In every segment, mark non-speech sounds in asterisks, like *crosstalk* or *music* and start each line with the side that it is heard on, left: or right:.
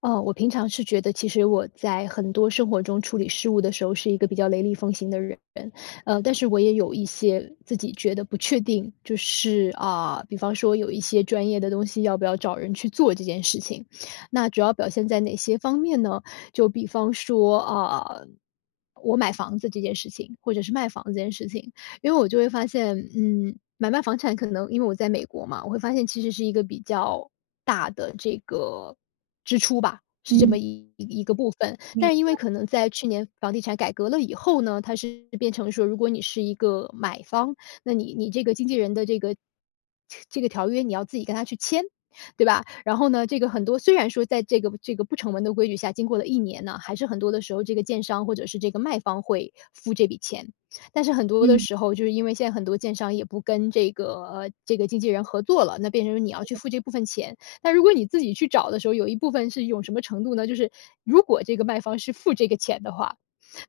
left: 哦，我平常是觉得其实我在很多生活中处理事务的时候是一个比较雷厉风行的人，但是我也有一些自己觉得不确定，就是啊，比方说有一些专业的东西要不要找人去做这件事情，那主要表现在哪些方面呢？就比方说啊，我买房子这件事情，或者是卖房子这件事情，因为我就会发现，嗯，买卖房产可能因为我在美国嘛，我会发现其实是一个比较大的这个支出吧，是这
right: 嗯，
left: 么一个部分。
right: 明
left: 但是因为可能在去年房地产改革了以后呢，它是变成说，如果你是一个买方，那你这个经纪人的这个条约你要自己跟他去签，对吧？然后呢，这个很多虽然说在这个不成文的规矩下，经过了一年呢，还是很多的时候，这个建商或者是这个卖方会付这笔钱。但是很多的
right: 嗯，
left: 时候，就是因为现在很多建商也不跟这个这个经纪人合作了，那变成你要去付这部分钱，但如果你自己去找的时候，有一部分是一种什么程度呢？就是如果这个卖方是付这个钱的话，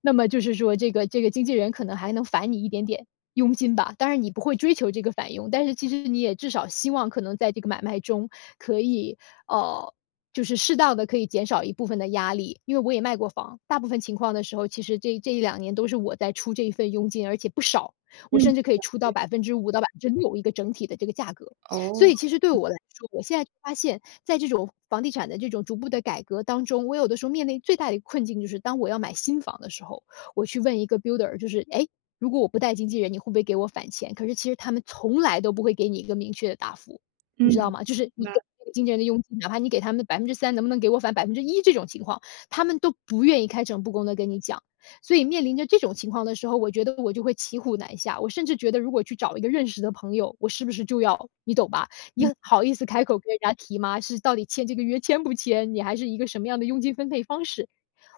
left: 那么就是说这个经纪人可能还能返你一点点佣金吧。当然你不会追求这个返佣，但是其实你也至少希望可能在这个买卖中可以呃。就是适当的可以减少一部分的压力，因为我也卖过房，大部分情况的时候，其实这一两年都是我在出这一份佣金，而且不少，我
right: 嗯，
left: 甚至可以出到5%到百分之六一个整体的这个价格。所
right: 哦，
left: 以其实对我来说，我现在就发现，在这种房地产的这种逐步的改革当中，我有的时候面临最大的一个困境就是当我要买新房的时候，我去问一个 builder，就是哎诶，如果我不带经纪人，你会不会给我返钱？可是其实他们从来都不会给你一个明确的答复，
right: 嗯，
left: 你知道
right: 明
left: 吗？就是你
right: 白，
left: 给经纪人的佣金，哪怕你给他们3%，能不能给我返1%？这种情况，他们都不愿意开诚布公的跟你讲。所以面临着这种情况的时候，我觉得我就会骑虎难下。我甚至觉得，如果去找一个认识的朋友，我是不是就要你懂吧？
right: 嗯，
left: 你好意思开口跟人家提吗？是到底签这个约签不签？你还是一个什么样的佣金分配方式？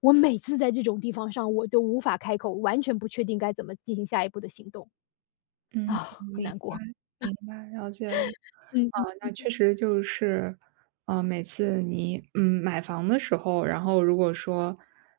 left: 我每次在这种地方上，我都无法开口，完全不确定该怎么进行下一步的行动
right: 嗯，
left: 啊，很
right: 明
left: 难
right: 白，
left: 过。
right: 明白，了解了。啊，
left: 嗯。
right: 那确实就是，每次你，嗯，买房的时候，然后如果说，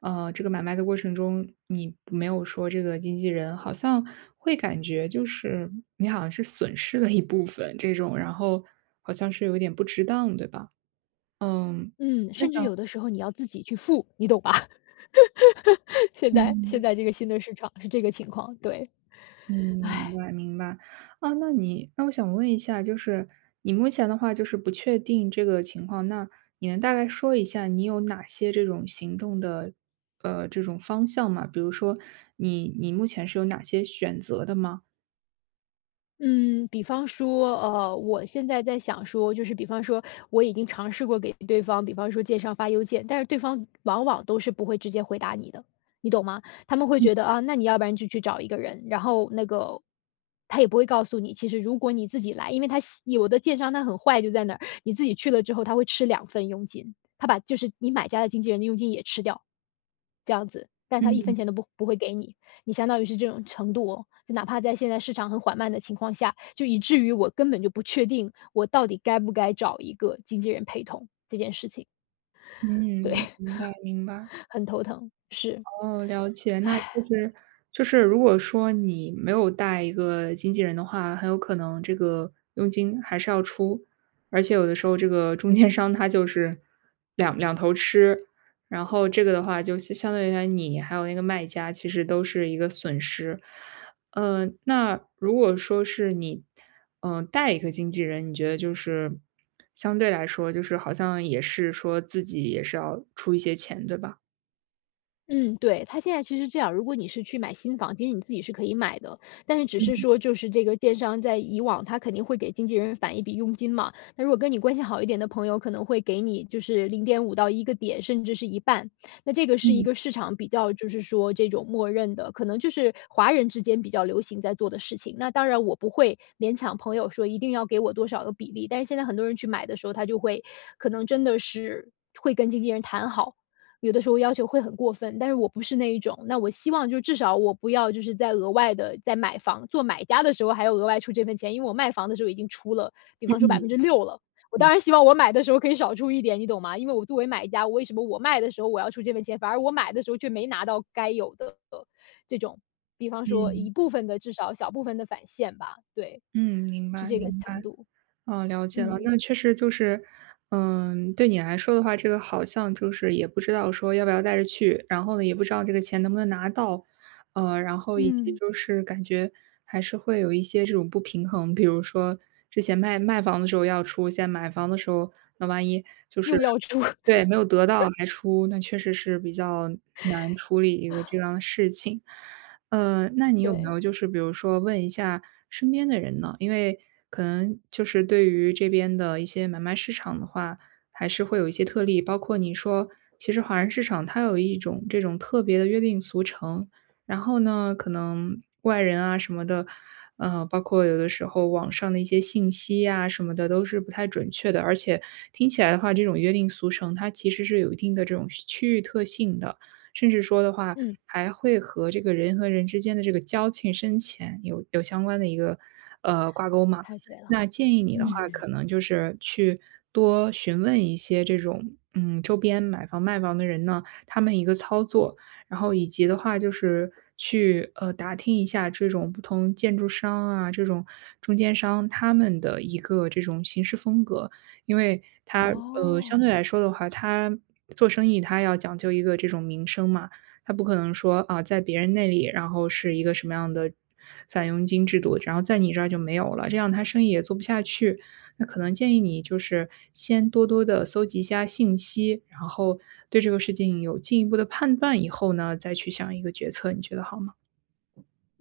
right: 这个买卖的过程中，你没有说这个经纪人，好像会感觉就是你好像是损失了一部分这种，然后好像是有点不值当，对吧？嗯，
left: 嗯，
right: 那
left: 甚至
right: 想
left: 有的时候你要自己去付，你懂吧？*laughs* 现在现
right: 嗯。
left: 在这个新的市场是这个情况，对。
right: 嗯，明白明白。啊，那我想问一下，就是你目前的话就是不确定这个情况，那你能大概说一下你有哪些这种行动的，这种方向吗？比如说你目前是有哪些选择的吗？
left: 嗯，比方说，我现在在想说，就是比方说，我已经尝试过给对方，比方说介绍发邮件，但是对方往往都是不会直接回答你的，你懂吗？他们会觉得啊，那你要不然就去找一个人，然后那个他也不会告诉你，其实如果你自己来，因为他喜有的电商他很坏，就在那儿，你自己去了之后，他会吃两份佣金，他把就是你买家的经纪人的佣金也吃掉，这样子，但是他一分钱都不会给你。你相当于是这种程度哦，就哪怕在现在市场很缓慢的情况下，就以至于我根本就不确定我到底该不该找一个经纪人陪同这件事情，对，
right: 嗯，明
left: *laughs*
right: 白明白。
left: 很头疼，是。
right: 哦，了解。那就是如果说你没有带一个经纪人的话，很有可能这个佣金还是要出，而且有的时候这个中间商他就是两头吃，然后这个的话就相对于来你还有那个卖家其实都是一个损失。那如果说是你，嗯、带一个经纪人，你觉得就是相对来说，就是好像也是说自己也是要出一些钱，对吧？
left: 嗯，对，它现在其实这样，如果你是去买新房，其实你自己是可以买的，但是只是
right: 嗯
left: 说就是这个建商在以往他肯定会给经纪人返一笔佣金嘛，那如果跟你关系好一点的朋友，可能会给你就是0.5到一个点，甚至是一半，那这个是一个
right: 嗯
left: 市场比较就是说这种默认的，可能就是华人之间比较流行在做的事情。那当然我不会勉强朋友说一定要给我多少的比例，但是现在很多人去买的时候，他就会可能真的是会跟经纪人谈好，有的时候要求会很过分，但是我不是那一种。那我希望就是至少我不要就是在额外的在买房做买家的时候还要额外出这份钱，因为我卖房的时候已经出了，比方说百分之六了。我当然希望我买的时候可以少出一点，你懂吗？因为我作为买家，我为什么我卖的时候我要出这份钱，反而我买的时候却没拿到该有的这种，比方说
right: 嗯。
left: 一部分的至少小部分的返现吧，对，
right: 嗯，明
left: 是
right: 白
left: 这个
right: 明白，
left: 程度。
right: 哦，了解了。
left: 嗯，
right: 那确实就是，嗯，对你来说的话，这个好像就是也不知道说要不要带着去，然后呢，也不知道这个钱能不能拿到，然后以及
left: 嗯，
right: 就是感觉还是会有一些这种不平衡，比如说之前卖房的时候要出，现在买房的时候，那万一就是
left: 又要出，
right: 对
left: *laughs*
right: 没有得到还出，那确实是比较难处理一个这样的事情。那你有没
left: 对，
right: 有就是比如说问一下身边的人呢？因为可能就是对于这边的一些买卖市场的话，还是会有一些特例，包括你说，其实华人市场它有一种这种特别的约定俗成，然后呢，可能外人啊什么的，包括有的时候网上的一些信息啊什么的都是不太准确的，而且听起来的话，这种约定俗成它其实是有一定的这种区域特性的。甚至说的话，
left: 嗯，
right: 还会和这个人和人之间的这个交情深浅有相关的一个挂钩嘛。
left: 太对了，
right: 那建议你的话，
left: 嗯。
right: 可能就是去多询问一些这种周边买房卖房的人呢，他们一个操作，然后以及的话就是去打听一下这种不同建筑商啊，这种中间商他们的一个这种行事风格，因为他相对
left: 哦，
right: 来说的话，他做生意他要讲究一个这种名声嘛，他不可能说啊，在别人那里，然后是一个什么样的返佣金制度，然后在你这儿就没有了，这样他生意也做不下去。那可能建议你就是先多多的搜集一下信息，然后对这个事情有进一步的判断以后呢，再去想一个决策，你觉得好吗？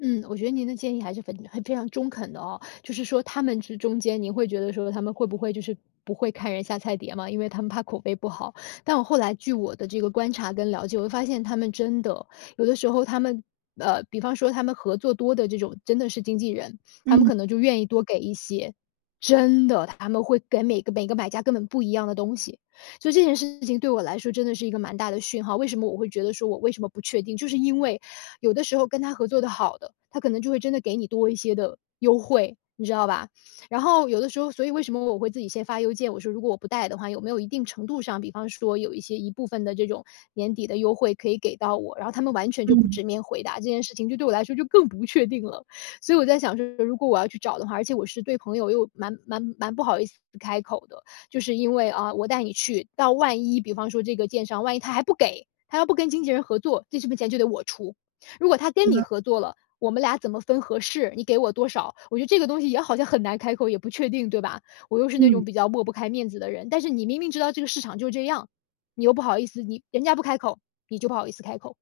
left: 嗯，我觉得您的建议还是很非常中肯的哦，就是说他们之中间，您会觉得说他们会不会就是不会看人下菜碟嘛，因为他们怕口碑不好。但我后来据我的这个观察跟了解，我会发现他们真的有的时候他们。比方说他们合作多的这种真的是经纪人，他们
right: 嗯
left: 可能就愿意多给一些，真的他们会给每个买家根本不一样的东西，所以这件事情对我来说真的是一个蛮大的讯号。为什么我会觉得说我为什么不确定，就是因为有的时候跟他合作的好的，他可能就会真的给你多一些的优惠，你知道吧？然后有的时候，所以为什么我会自己先发邮件，我说如果我不带的话，有没有一定程度上，比方说有一些一部分的这种年底的优惠可以给到我，然后他们完全就不
right: 嗯
left: 直面回答这件事情，就对我来说就更不确定了。所以我在想说，如果我要去找的话，而且我是对朋友又蛮不好意思开口的，就是因为啊，我带你去，到万一比方说这个建商，万一他还不给，他要不跟经纪人合作，这部分钱就得我出。如果他跟你合作了，我们俩怎么分合适？你给我多少？我觉得这个东西也好像很难开口，也不确定，对吧？我又是那
right: 嗯。
left: 种比较抹不开面子的人，但是你明明知道这个市场就是这样，你又不好意思，你人家不开口，你就不好意思开口，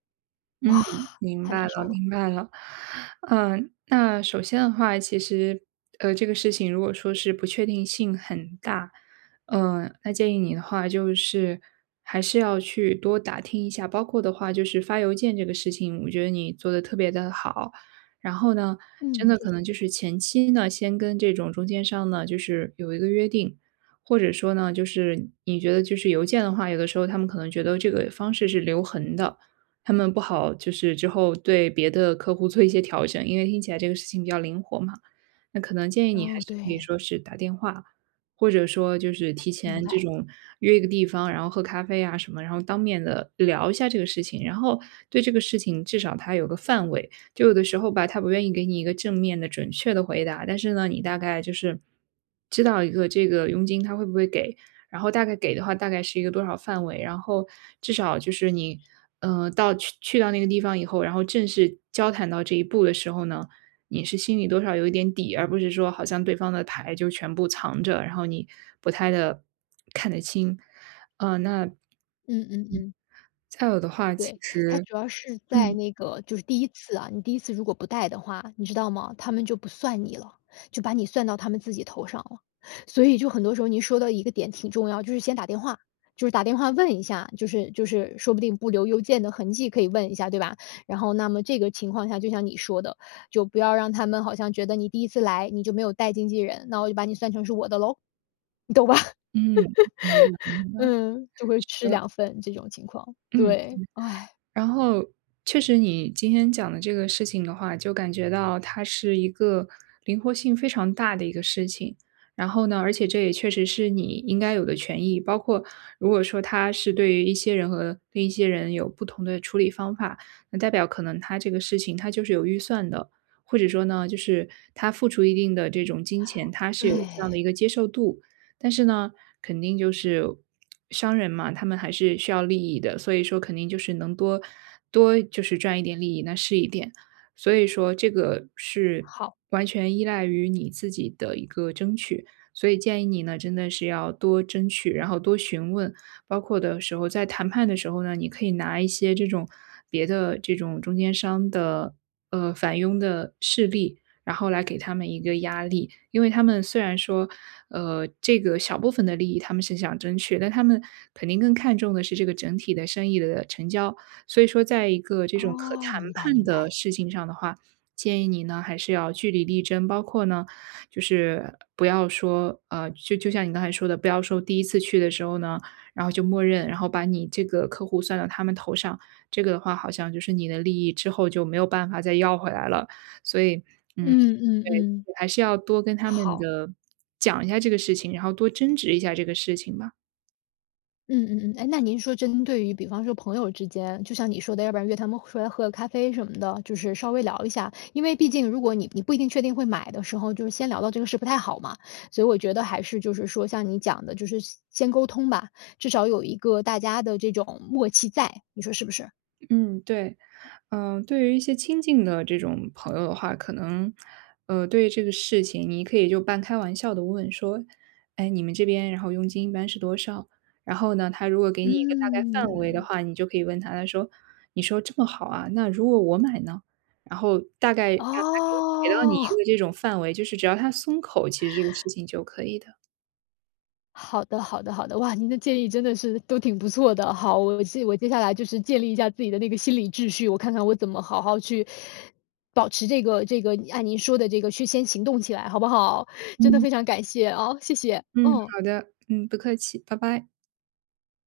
left: 哇，
right: 嗯，明
left: 太
right: 白
left: 难
right: 了，
left: 受了。
right: 明白了。嗯，那首先的话，其实，这个事情如果说是不确定性很大，嗯，那建议你的话就是还是要去多打听一下，包括的话就是发邮件这个事情，我觉得你做的特别的好。然后呢，真
left: 嗯，
right: 的
left: 谢
right: 可能
left: 谢。
right: 就是前期呢，先跟这种中间商呢，就是有一个约定，或者说呢，就是你觉得就是邮件的话，有的时候他们可能觉得这个方式是留痕的，他们不好就是之后对别的客户做一些调整，因为听起来这个事情比较灵活嘛。那可能建议你还
left: 哦，
right: 是可以
left: 对，
right: 说是打电话，或者说就是提
left: 明
right: 前
left: 白，
right: 这种约一个地方，然后喝咖啡啊什么，然后当面的聊一下这个事情，然后对这个事情至少它有个范围。就有的时候吧，他不愿意给你一个正面的准确的回答，但是呢，你大概就是知道一个这个佣金他会不会给，然后大概给的话大概是一个多少范围，然后至少就是你，去到那个地方以后，然后正式交谈到这一步的时候呢，你是心里多少有一点底，而不是说好像对方的牌就全部藏着，然后你不太的看得清。那
left: 嗯嗯嗯。
right: 再有的话，其
left: 对，它
right: 实
left: 主要是在
right: 嗯，
left: 那个就是第一次啊，你第一次如果不带的话，你知道吗？他们就不算你了，就把你算到他们自己头上了。所以就很多时候您说的一个点挺重要，就是先打电话，就是打电话问一下，就是说不定不留邮件的痕迹可以问一下，对吧？然后那么这个情况下，就像你说的，就不要让他们好像觉得你第一次来，你就没有带经纪人，那我就把你算成是我的喽，你懂吧？*laughs*
right: 嗯，嗯明白明白
left: 嗯，就会吃两份这种情况，
right: 嗯。
left: 对，哎，
right: 然后确实你今天讲的这个事情的话，就感觉到它是一个灵活性非常大的一个事情。然后呢，而且这也确实是你应该有的权益，包括如果说他是对于一些人和另一些人有不同的处理方法，那代表可能他这个事情他就是有预算的，或者说呢，就是他付出一定的这种金钱，他是有
left: 对，
right: 这样的一个接受度。但是呢，肯定就是商人嘛，他们还是需要利益的，所以说肯定就是能多就是赚一点利益，那是一点。所以说这个是
left: 好。
right: 完全依赖于你自己的一个争取，所以建议你呢，真的是要多争取，然后多询问，包括的时候在谈判的时候呢，你可以拿一些这种别的这种中间商的反佣的事例，然后来给他们一个压力。因为他们虽然说，这个小部分的利益他们是想争取，但他们肯定更看重的是这个整体的生意的成交。所以说，在一个这种可
left: 哦，
right: 谈
left: 明白
right: 判
left: 明
right: 的
left: 白。
right: 事情上的话，建议你呢还是要据理力争，包括呢，就是不要说，就像你刚才说的，不要说第一次去的时候呢，然后就默认，然后把你这个客户算到他们头上，这个的话好像就是你的利益之后就没有办法再要回来了，所以。嗯。
left: 嗯嗯
right: 对，就
left: 嗯。
right: 是还是要多跟他们
left: 好。
right: 的讲一下这个事情，然后多争执一下这个事情吧。
left: 嗯嗯嗯。哎，那您说针对于比方说朋友之间，就像你说的，要不然约他们出来喝个咖啡什么的，就是稍微聊一下。因为毕竟如果你不一定确定会买的时候，就是先聊到这个事不太好嘛。所以我觉得还是就是说像你讲的，就是先沟通吧，至少有一个大家的这种默契在，你说是不是？
right: 嗯，对，嗯，对于一些亲近的这种朋友的话，可能，对于这个事情，你可以就半开玩笑的问说，哎，你们这边，然后佣金一般是多少？然后呢，他如果给你一个大概范围的
left: 嗯。
right: 话，你就可以问他，他说，你说这么好啊，那如果我买呢？然后大概让他给到你一
left: 哦。
right: 个
left: *laughs*
right: 这种范围，就是只要他松口，其实这个事情就可以的。
left: 好的，好的，好的。哇，您的建议真的是都挺不错的。好，我接下来就是建立一下自己的那个心理秩序，我看看我怎么好好去保持这个按您说的这个去先行动起来，好不好？真的
right: 嗯。
left: 非常感谢啊，谢谢，
right: 嗯，
left: 嗯。
right: 好的，嗯，不客气，拜拜。